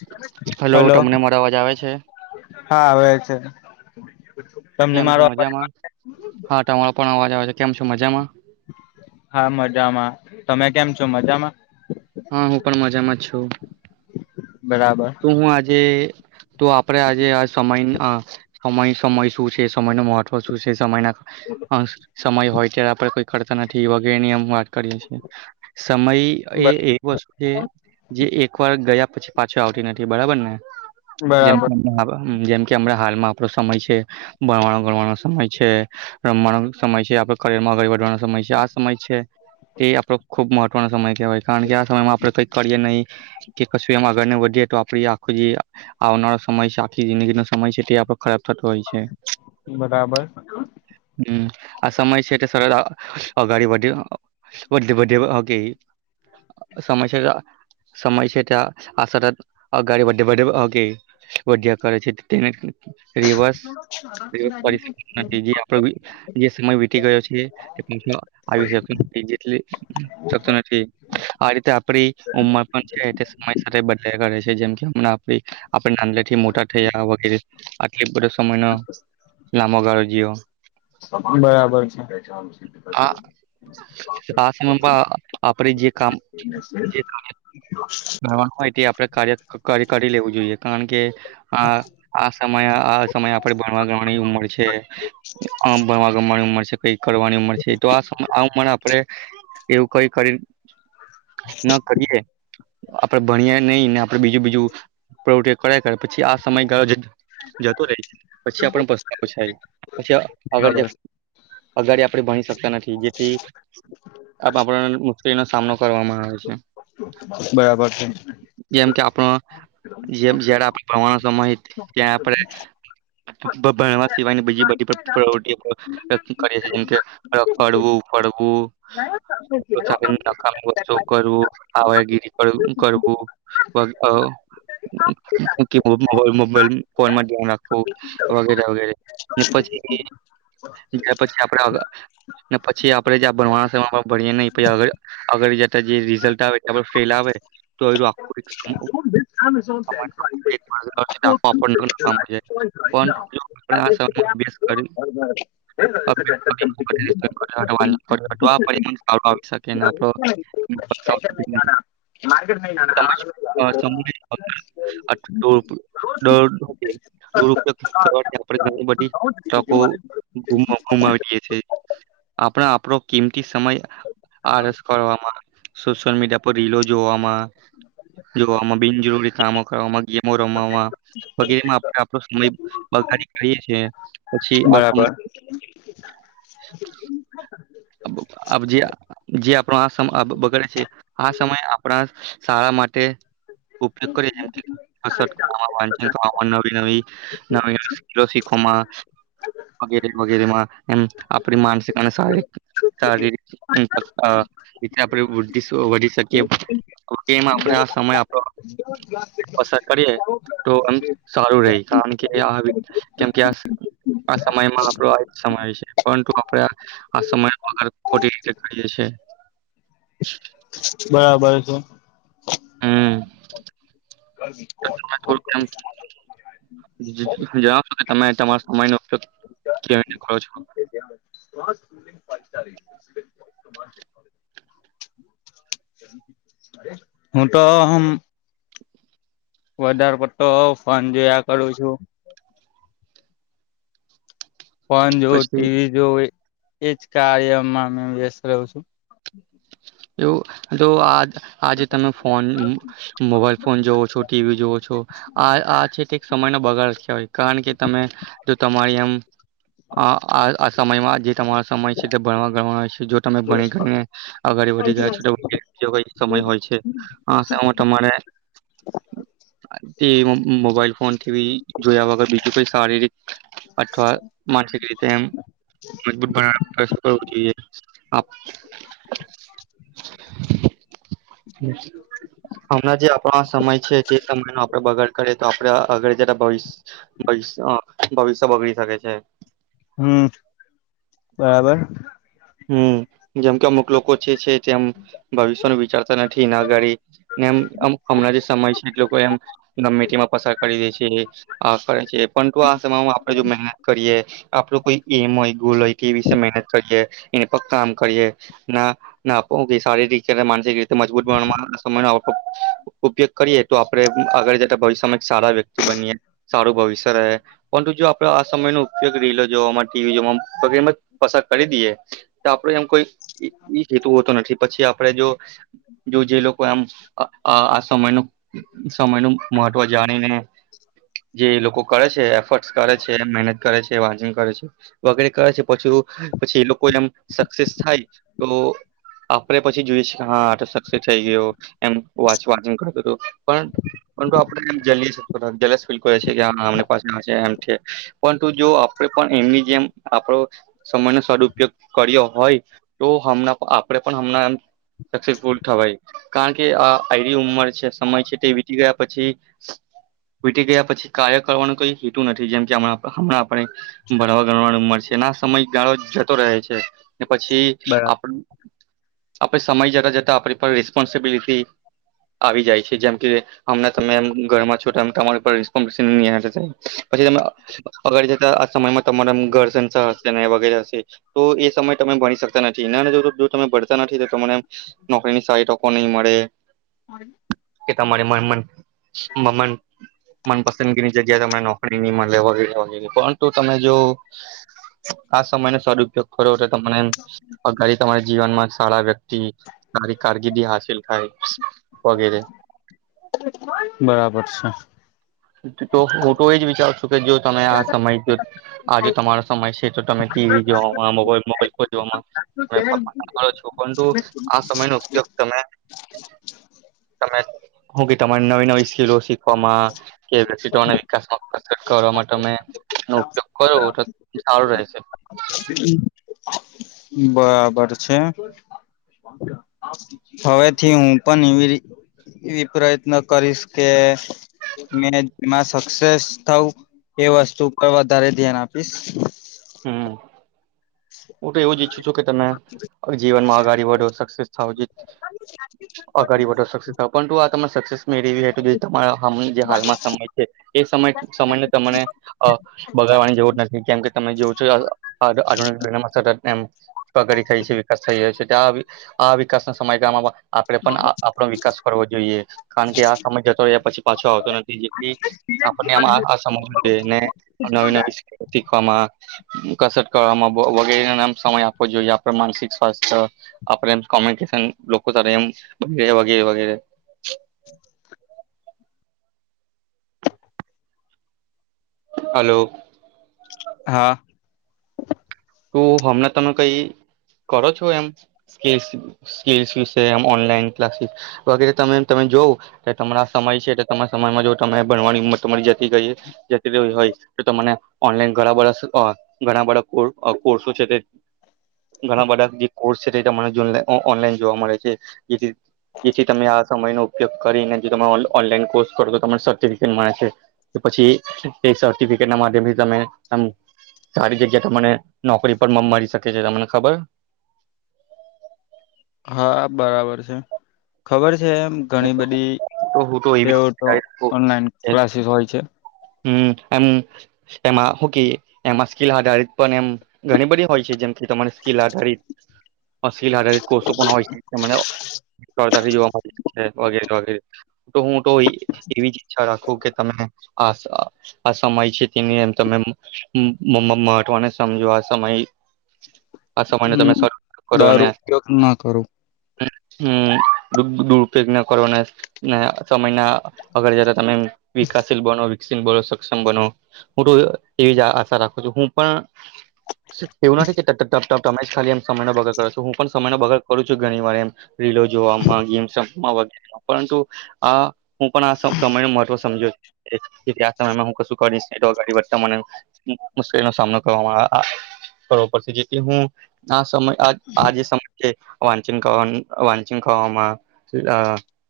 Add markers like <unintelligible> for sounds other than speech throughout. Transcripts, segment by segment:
<unintelligible> Hello. તમને મારો અવાજ આવે છે હા આવે છે. તમને કેમ છો મારો અવાજ મજામાં? હા તમારો પણ અવાજ આવે છે. કેમ છો મજામાં? હા મજામાં તમે કેમ છો મજામાં? હા હું પણ મજામાં છું. બરાબર તો હું આજે તો આપડે આજે આ સમય સમય સમય શું છે સમય ન મહત્વ શું છે સમયના સમય હોય ત્યારે આપડે કોઈ કરતા નથી વગેરે નિયમ વા સમય એ એક વતુ છે જે એક વાર ગયા પછી પા આવતી નથી બરાબર ને? જેમ બરાબર જેમ કેમ હાલમાં આપડો સમય છે ભણવા ગણવાનો સમય છે રમવાનો સમય છે આપ કરરમાં સમય બઢવાનો સમય છે. આ સમય છે તે આપડો ખુબ મહત્વનો સમય કેહેવાય કારણ કે આ સમયમાં આપડે કઈક કરીએ નહી કે કશું એમા આગળ ના વધીએ તો આપડી આખો જે આવનારો સમય છે આખી જિંદગીનો સમય છે તે ખરાબ થતો હોય છે. બરાબર હમ. આ સમય છે તે સર અગાળી <unintelligible> સમય છે સમય ત્યાં આ શરત આગળે <unintelligible> કરે છે તે રિવર્સ તે ફરીથી નથી. જે આપડે જે સમય વીતી ગયો છે તે પાછો જતો એટલે જતો નથી આ રીતે આપડી ઉમર પણ છે તે બન્ને કરે છે જેમ હમણા આપડે આપણે અંદરથી મોટા નાંદડા થી મોટા થયાના વગેરે એના લાંબાગાળે જે બરાબર છે. હા આ સમયમાં આપડ જે કામ જે કામ <unintelligible> કરવાનું હોય તે આપડે કાર્ય કરી લેવું જોઈએ કારણ કે આ આ સમય આ સમયે આપડે ભણવા ગણવાની ઉંમર છે આ ભણવા ઉંમર ઉંમર છે કઈ કરવાની ઉંમર છે આ ઉંમરે આપડે એવું કઈ કરી ન કરીએ આપડે ભણીએ નહી ને આપડે બીજું બીજું પ્રવૃતિ કરે પછી આ સમય ગયો જતો રહે પછી આપડે પસ્તાવો થાય પછી આગળ જ બરાબર અગાડી આપડ ભણી શક નથી જેથીને મુશ્કેલીનો સામનો કરવામાં આવે છે. છે જેમ કે આપડ જેમ જયારે ભણવાનો સમય ત્યાં આપડે લગભગ ભણવા સિવાયની બીજી બધી પ્રવુતિઓ આપડે કરીએ છીએ જેમકે રખડવું, ફરવું <unintelligible> શું કરવું. આવાગીરી કરવું બસ મો મોબાઈલ ફોન માં ધ્યાન રાખવું વગેરે અપડેટ ને પછી એ એના પછી આપડે પછી આપડે જ ભણવાના સમય ભણીએ નહી પછી આગળ આગળ જતા જ જે રિઝલ્ટ આવે ફેલ આવે તો એનું એક આખુ <unintelligible> <unintelligible> પણ જો આપ આ સમસ કરી. <unintelligible> <unintelligible> તમે જ, માર્કેટના <unintelligible> અ ટોપ દરમાંથી દુરપયોગ કરવાથી આપણે ઘણી બધી તકો ગુ ગુમાવીએે છ છેએ આપણા આપડો કિંમતી સમય આરસ કરવામાં સોશિયલ મીડિયા પર રીલો જોવામાં જોવામાં બિનજરૂરી કામો કરવામાં, ગેમો રમવામાં વગેરેમાં આપડે આપો સમય છીએ. પછી આ સમય બરાબર. <inaudible> અમુક આપ જેયા જે આપણો આ સમ બગડે છે આ સમયે આપણા શાળા માટે ઉપયોગ કરી <inaudible> નવી નવી નવી સિક્લોશીપ ખમા વગેરે વગેરે માં એમ આપડી માનસિક અને શાહિક સારિરીક અ રીત ના પયોગ વૃદ્ધિ વધી શકીએ તો કેમ આપડે આ સમય આપડો એસ ટેકનોલોજી કો તો એમ સારું રહી કારણ કે આ કેમ કે આ આ સમયમાં આપડો આ જ સમય છે પરંતુ આપણેે આ સમય બગાડ ખોટી રીતે કર્યે છે. બરાબર છે. હમમ ગરમી કોણ <unintelligible> જણાવશો કે તમે તમારા સમય નો ઉપયોગ કેવી રીતે કરો છો. <unintelligible> <inaudible> હું તો હમમ વધારે પડતો ફોન જોયા કરું છું. ફોન જોવુ, પછી ટીવી જોવુ એજ કાર્યમાં મેં વ્યસ્ત રહું છું. એવું જો આજ આજે તમે ફોન, મોબાઈલ ફોન જોવો છો, ટીવી જોવો છો આ આ છે તે સમય નો બગાડ જ કેહવાય કારણ કે તમે જો તમારી આમ અ આ આ સમયમાં જે તમારો સમય છે તે ભણવા ગણવા નો છે જો તમે ભણી ઘણી ને વધી જાય છે તો ગીયા સમય હોય છે આ સમય તમારે તે મોબાઈલ ફોન થી બી જોયા વગર બીજું કઈ સારી રીત અથવા માનસિક રીતે એમ મજબૂત બના કરસો તો એ આપ <inaudible> હમણાં જે આપડો આ સમય છે તે સમય નો આપડે બગાડ કરીએ તો આપડે આગળ જતા ભવિષ્ય ભવિષ્ય બગડી શકે છે. હમમ બરાબર. હમમ જેમ કે અમુક લોકો છે છે તેમ ભવિષ્ય નું વિચારતા નથી ને અગાડી ને એમમ હમણાં જે સમય છે એ લોકો એમ મેટીમાં પસાર કરી દે છે અ કરે છે. પરંતુ આ સમયમાં આપડે જો મહેનત કરીએ, આપડો કોઈ એમ હોય, ગોલ હોય કે એ વિશે મહેનત કરીએ. એ પર કામ કરીએે ને ને આપડો શારીરિક કે માનસિક રીતે મજબૂત બનવાનો સમય <inaudible> ઉપયોગ કરીએ તો આપડે આગળ જતા ભવિષ્યમાં એક સારા વ્યક્તિ બનીએ સારું ભવિષ્ય રહે. જો આપડે આ સમય નો ઉપયોગ રીલો જોવા માં ટીવી જોવા માં વગેરે મા પસાર કરી દઈએ તો આપડું એમ કોઈ એ એ જ હેતુ હોતો નથી પછી આપણે જો જો જે લોકો એમ આ સમયનો સમય નું મહત્વ જાણીને જે લોકો કરે છે એફર્ટસ કરે છે, મહેનત કરે છે તે વાચન કરે છે વગેરે કરે છે પછું પછી એ લોકો સક્સેસ થાય તો આપડે પછી જોઈએ છે કે હા આ તો પછી સક્સેસ થઈ ગયો. એમ વાચવાનું કરતું હતું પણ એમ જેલી જેલસ ફીલ કરે છે કે આમ ને પાસ આ છે પરંતુ જો આપડે પણ એ એની જેમ આપણો સમય નો સદપયોગ કર્યો હોય તો હમણાં આપડે પણ હમણાં સક્સેસફુલ થવાય, કારણ કે આ આની ઉંમર છે. સમય છે તે વીતી ગયા પછી વીટી ગયા પછી કાર્ય કરવાનો કઈ હેતુ નથી જેમ કે હમણાં ભરાવા ગણવાની ઉંમર છે ના સમય ગાળો જતો રહે છે. પછી, આપ આપડ સમય જતા જતા આપણી રિસ્પોન્સબિલિટી આવી જાય છે જેમ કે હમ તમે ઘરમાં છો તમા પછી તમે અગ જતા આ સમયમાં તમારા ઘ સંસ હશે વગેરે હશે. તો એ સમય તમે ભણી શકતા નથી જો જો તમે ભણતા નથી તો તમને, નોકરીની સારી તકો નહીં મળે. હ. હ <unintelligible> કે તમારે મન મન મન મનપસંદગીની જગ્યા તમને નોકરીની મળ લેવા પરંતુ તમે જો આ સમય સ્વરૂપયોગ ખરોબર તમને અઘારી તમારા જીવનમાં સારા વ્યક્તિ સારી કારકિર્દી હાસિલ થાય. વગેરે. બરાબર છે. તો હું તો એજ વિચાર છું કે જો તમે આ સમય જો, આજ તમારો સમય છે તો તમે ટીવી જો મોબાઈલ ફ તો છો, પરુતું આ સમય ન તમે તમે કે તમારી નવી નવી સ્કીિલો શીખવામાં. કે વિકાસમાં કરવા માટે અમે નો ઉપયોગ કરો તો સારું રહેશે. <inaudible> બરાબર છે. હવે થી હું પણ એવી ર એવી પ્રયત્ન કરીશ કે, મેં એમાં સક્સેસ થઉ. એ વસ્તુ પર વધારે ધ્યાન આપીશ. હમ. હું તો એવું જ ઈચ્છું છું કે તમે, જીવનમાંગાડી વો સક્સેસ થાવ જે અગાડી વધો સક્સેસ પણ તું આ તમાને સક્સેસ મેળ તમારા જે હાલમાં સમય છે, એ સમ સમયને તને વાની જરૂર નથી કેમ કે તમે જોવો છો. મ પ્રગડી થાય છે વિકાસ થઈ રહ્યો છે આ, વિકાસના સમયગાળમાં આપે પણ આપણો વિકાસ કરવો જોઈએ, કારણ કે આ સમય જતો હો પછી પાછો આવતો નથી, જેથી. આપને આ સમ છે ને નવી નવી શીખવામાં. કરવામાં વગેરે નામ સમય આપવો જોઈએ આપે માનસિક સ્વાસ્થ્ય, આપે એમ કોમ્યુનિકેશન લોકો ત એમ વગરે વગેરે વગેરે‌. <inaudible> હલો. હા. તું હમણા તમે કઈ કરો છો એમ, કે સ્કીસ વિશે એમ ઓનલાઈન ક્લાસીસ, વગેરે તમે તમે જોવ, તો તમારા સમય છે તમારા સમયમાં જો તમે ભણવાની તમારી જતી ગઈ, જતી ર હોય. તો તને ઓનલાઈન ઘણા બા ઘણા બધા કોર્સો છે તે ઘણા બધા જે કોર્સ છે તે તમા ઓનલાઈન જોવા મળે છે. જેથી તમે આ સમય ન ઉપયોગ કરીને તમે ઓનલાન કોર્સ કરો તો તમને સર્ટીફીકેટ મળે છે, પછી ટ ના માધ્યમથી તમે, સારી જગ્યા તને. નોકરી પર મળી શકે છે તમને ખબર. હા બરાબર છે, ખબર એમ ઘણી બધી તો હું તો એવી એવ તો ઓનલાઈન ક્લાસીસ હોય છે. હમ્મ એમ એમાંકી એમાં સ્કીલ આધારિત પણ એમ ઘણી બધી હોય છે. જેમથી તમારી સ્કીિલ આધારિત અશલ આધારિત કોષો પણ હોય છે, મ જોવા મળ વગેરે વગેરે તો હું તો એવી જ ઈચ્છા રાખું કે તમે, આ આ સમય છે તેની એમ તમે મમ્મ મહઠવાને સમજો આ સમય આ સમય ન તમે હમ શ કરો દર અને ઉપયોગ ન કરું હમ્મ દુરપયોગ ના કરવાના ને છ મહિના અગળ જતા તમે વિકાસ વ બ સક્ષમ બનો હું તો એવી જ આશા રાખું છું હું, પણ ઠવના ઠી છે તપ તમે ખાલી એમ સમય ન બગડ કરો છો હું પણ સમયના બગાડ કરું છું, ઘણી વાર એમ રીલો જોવામાં ગેમ પરુ આ હું પણ આ સમય ન મહત્વ સમજ્યો, આ સમયમાં હું કશું કરીશ ગાડી વધતા મને મુશ્કેલીનોો સામનો કરવામાં. કરવો પડશે જેથી હું આ સમય આ આજ સમય છે, વાંચન વાંચન ખાવામાં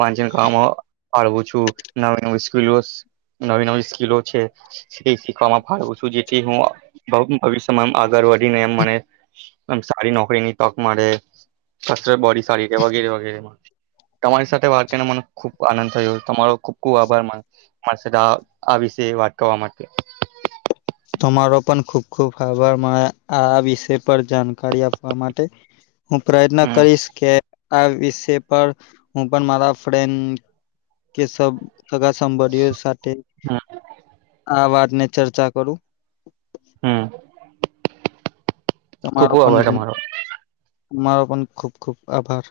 વાંચન કરવામાંડવું છું, નવી ન સ્કલો નવી નવી સ્કીિલો છે તે શીખવામાં ફું છું જેથી હું ભવિષ્ય આગર વધી ને એમ મને સારી નોકરી ની તક મળે, બોડી સારી છે વગેરે વગેરે તમારી સાથે વાત કરીને મને ખુબ આનંદ થયો તમારો ખુબ ખુબ આભાર મા મા આ વિશે વાત કરવા માટે. તમારો પણ ખુબ ખુબ આભાર આ વિષય પર જાણકારી આપવા માટે, હું પ્રયત્ન હમ કરીશ કે આ વિય પર હું પણ મારા ફ્રેન્ડ કે સબ સગા સંભળીઓ સાથે હમ આ વાતને ચર્ચા કરું, ખૂપું આભાર તમારો મારો પણ ખૂબ ખુબ આભાર.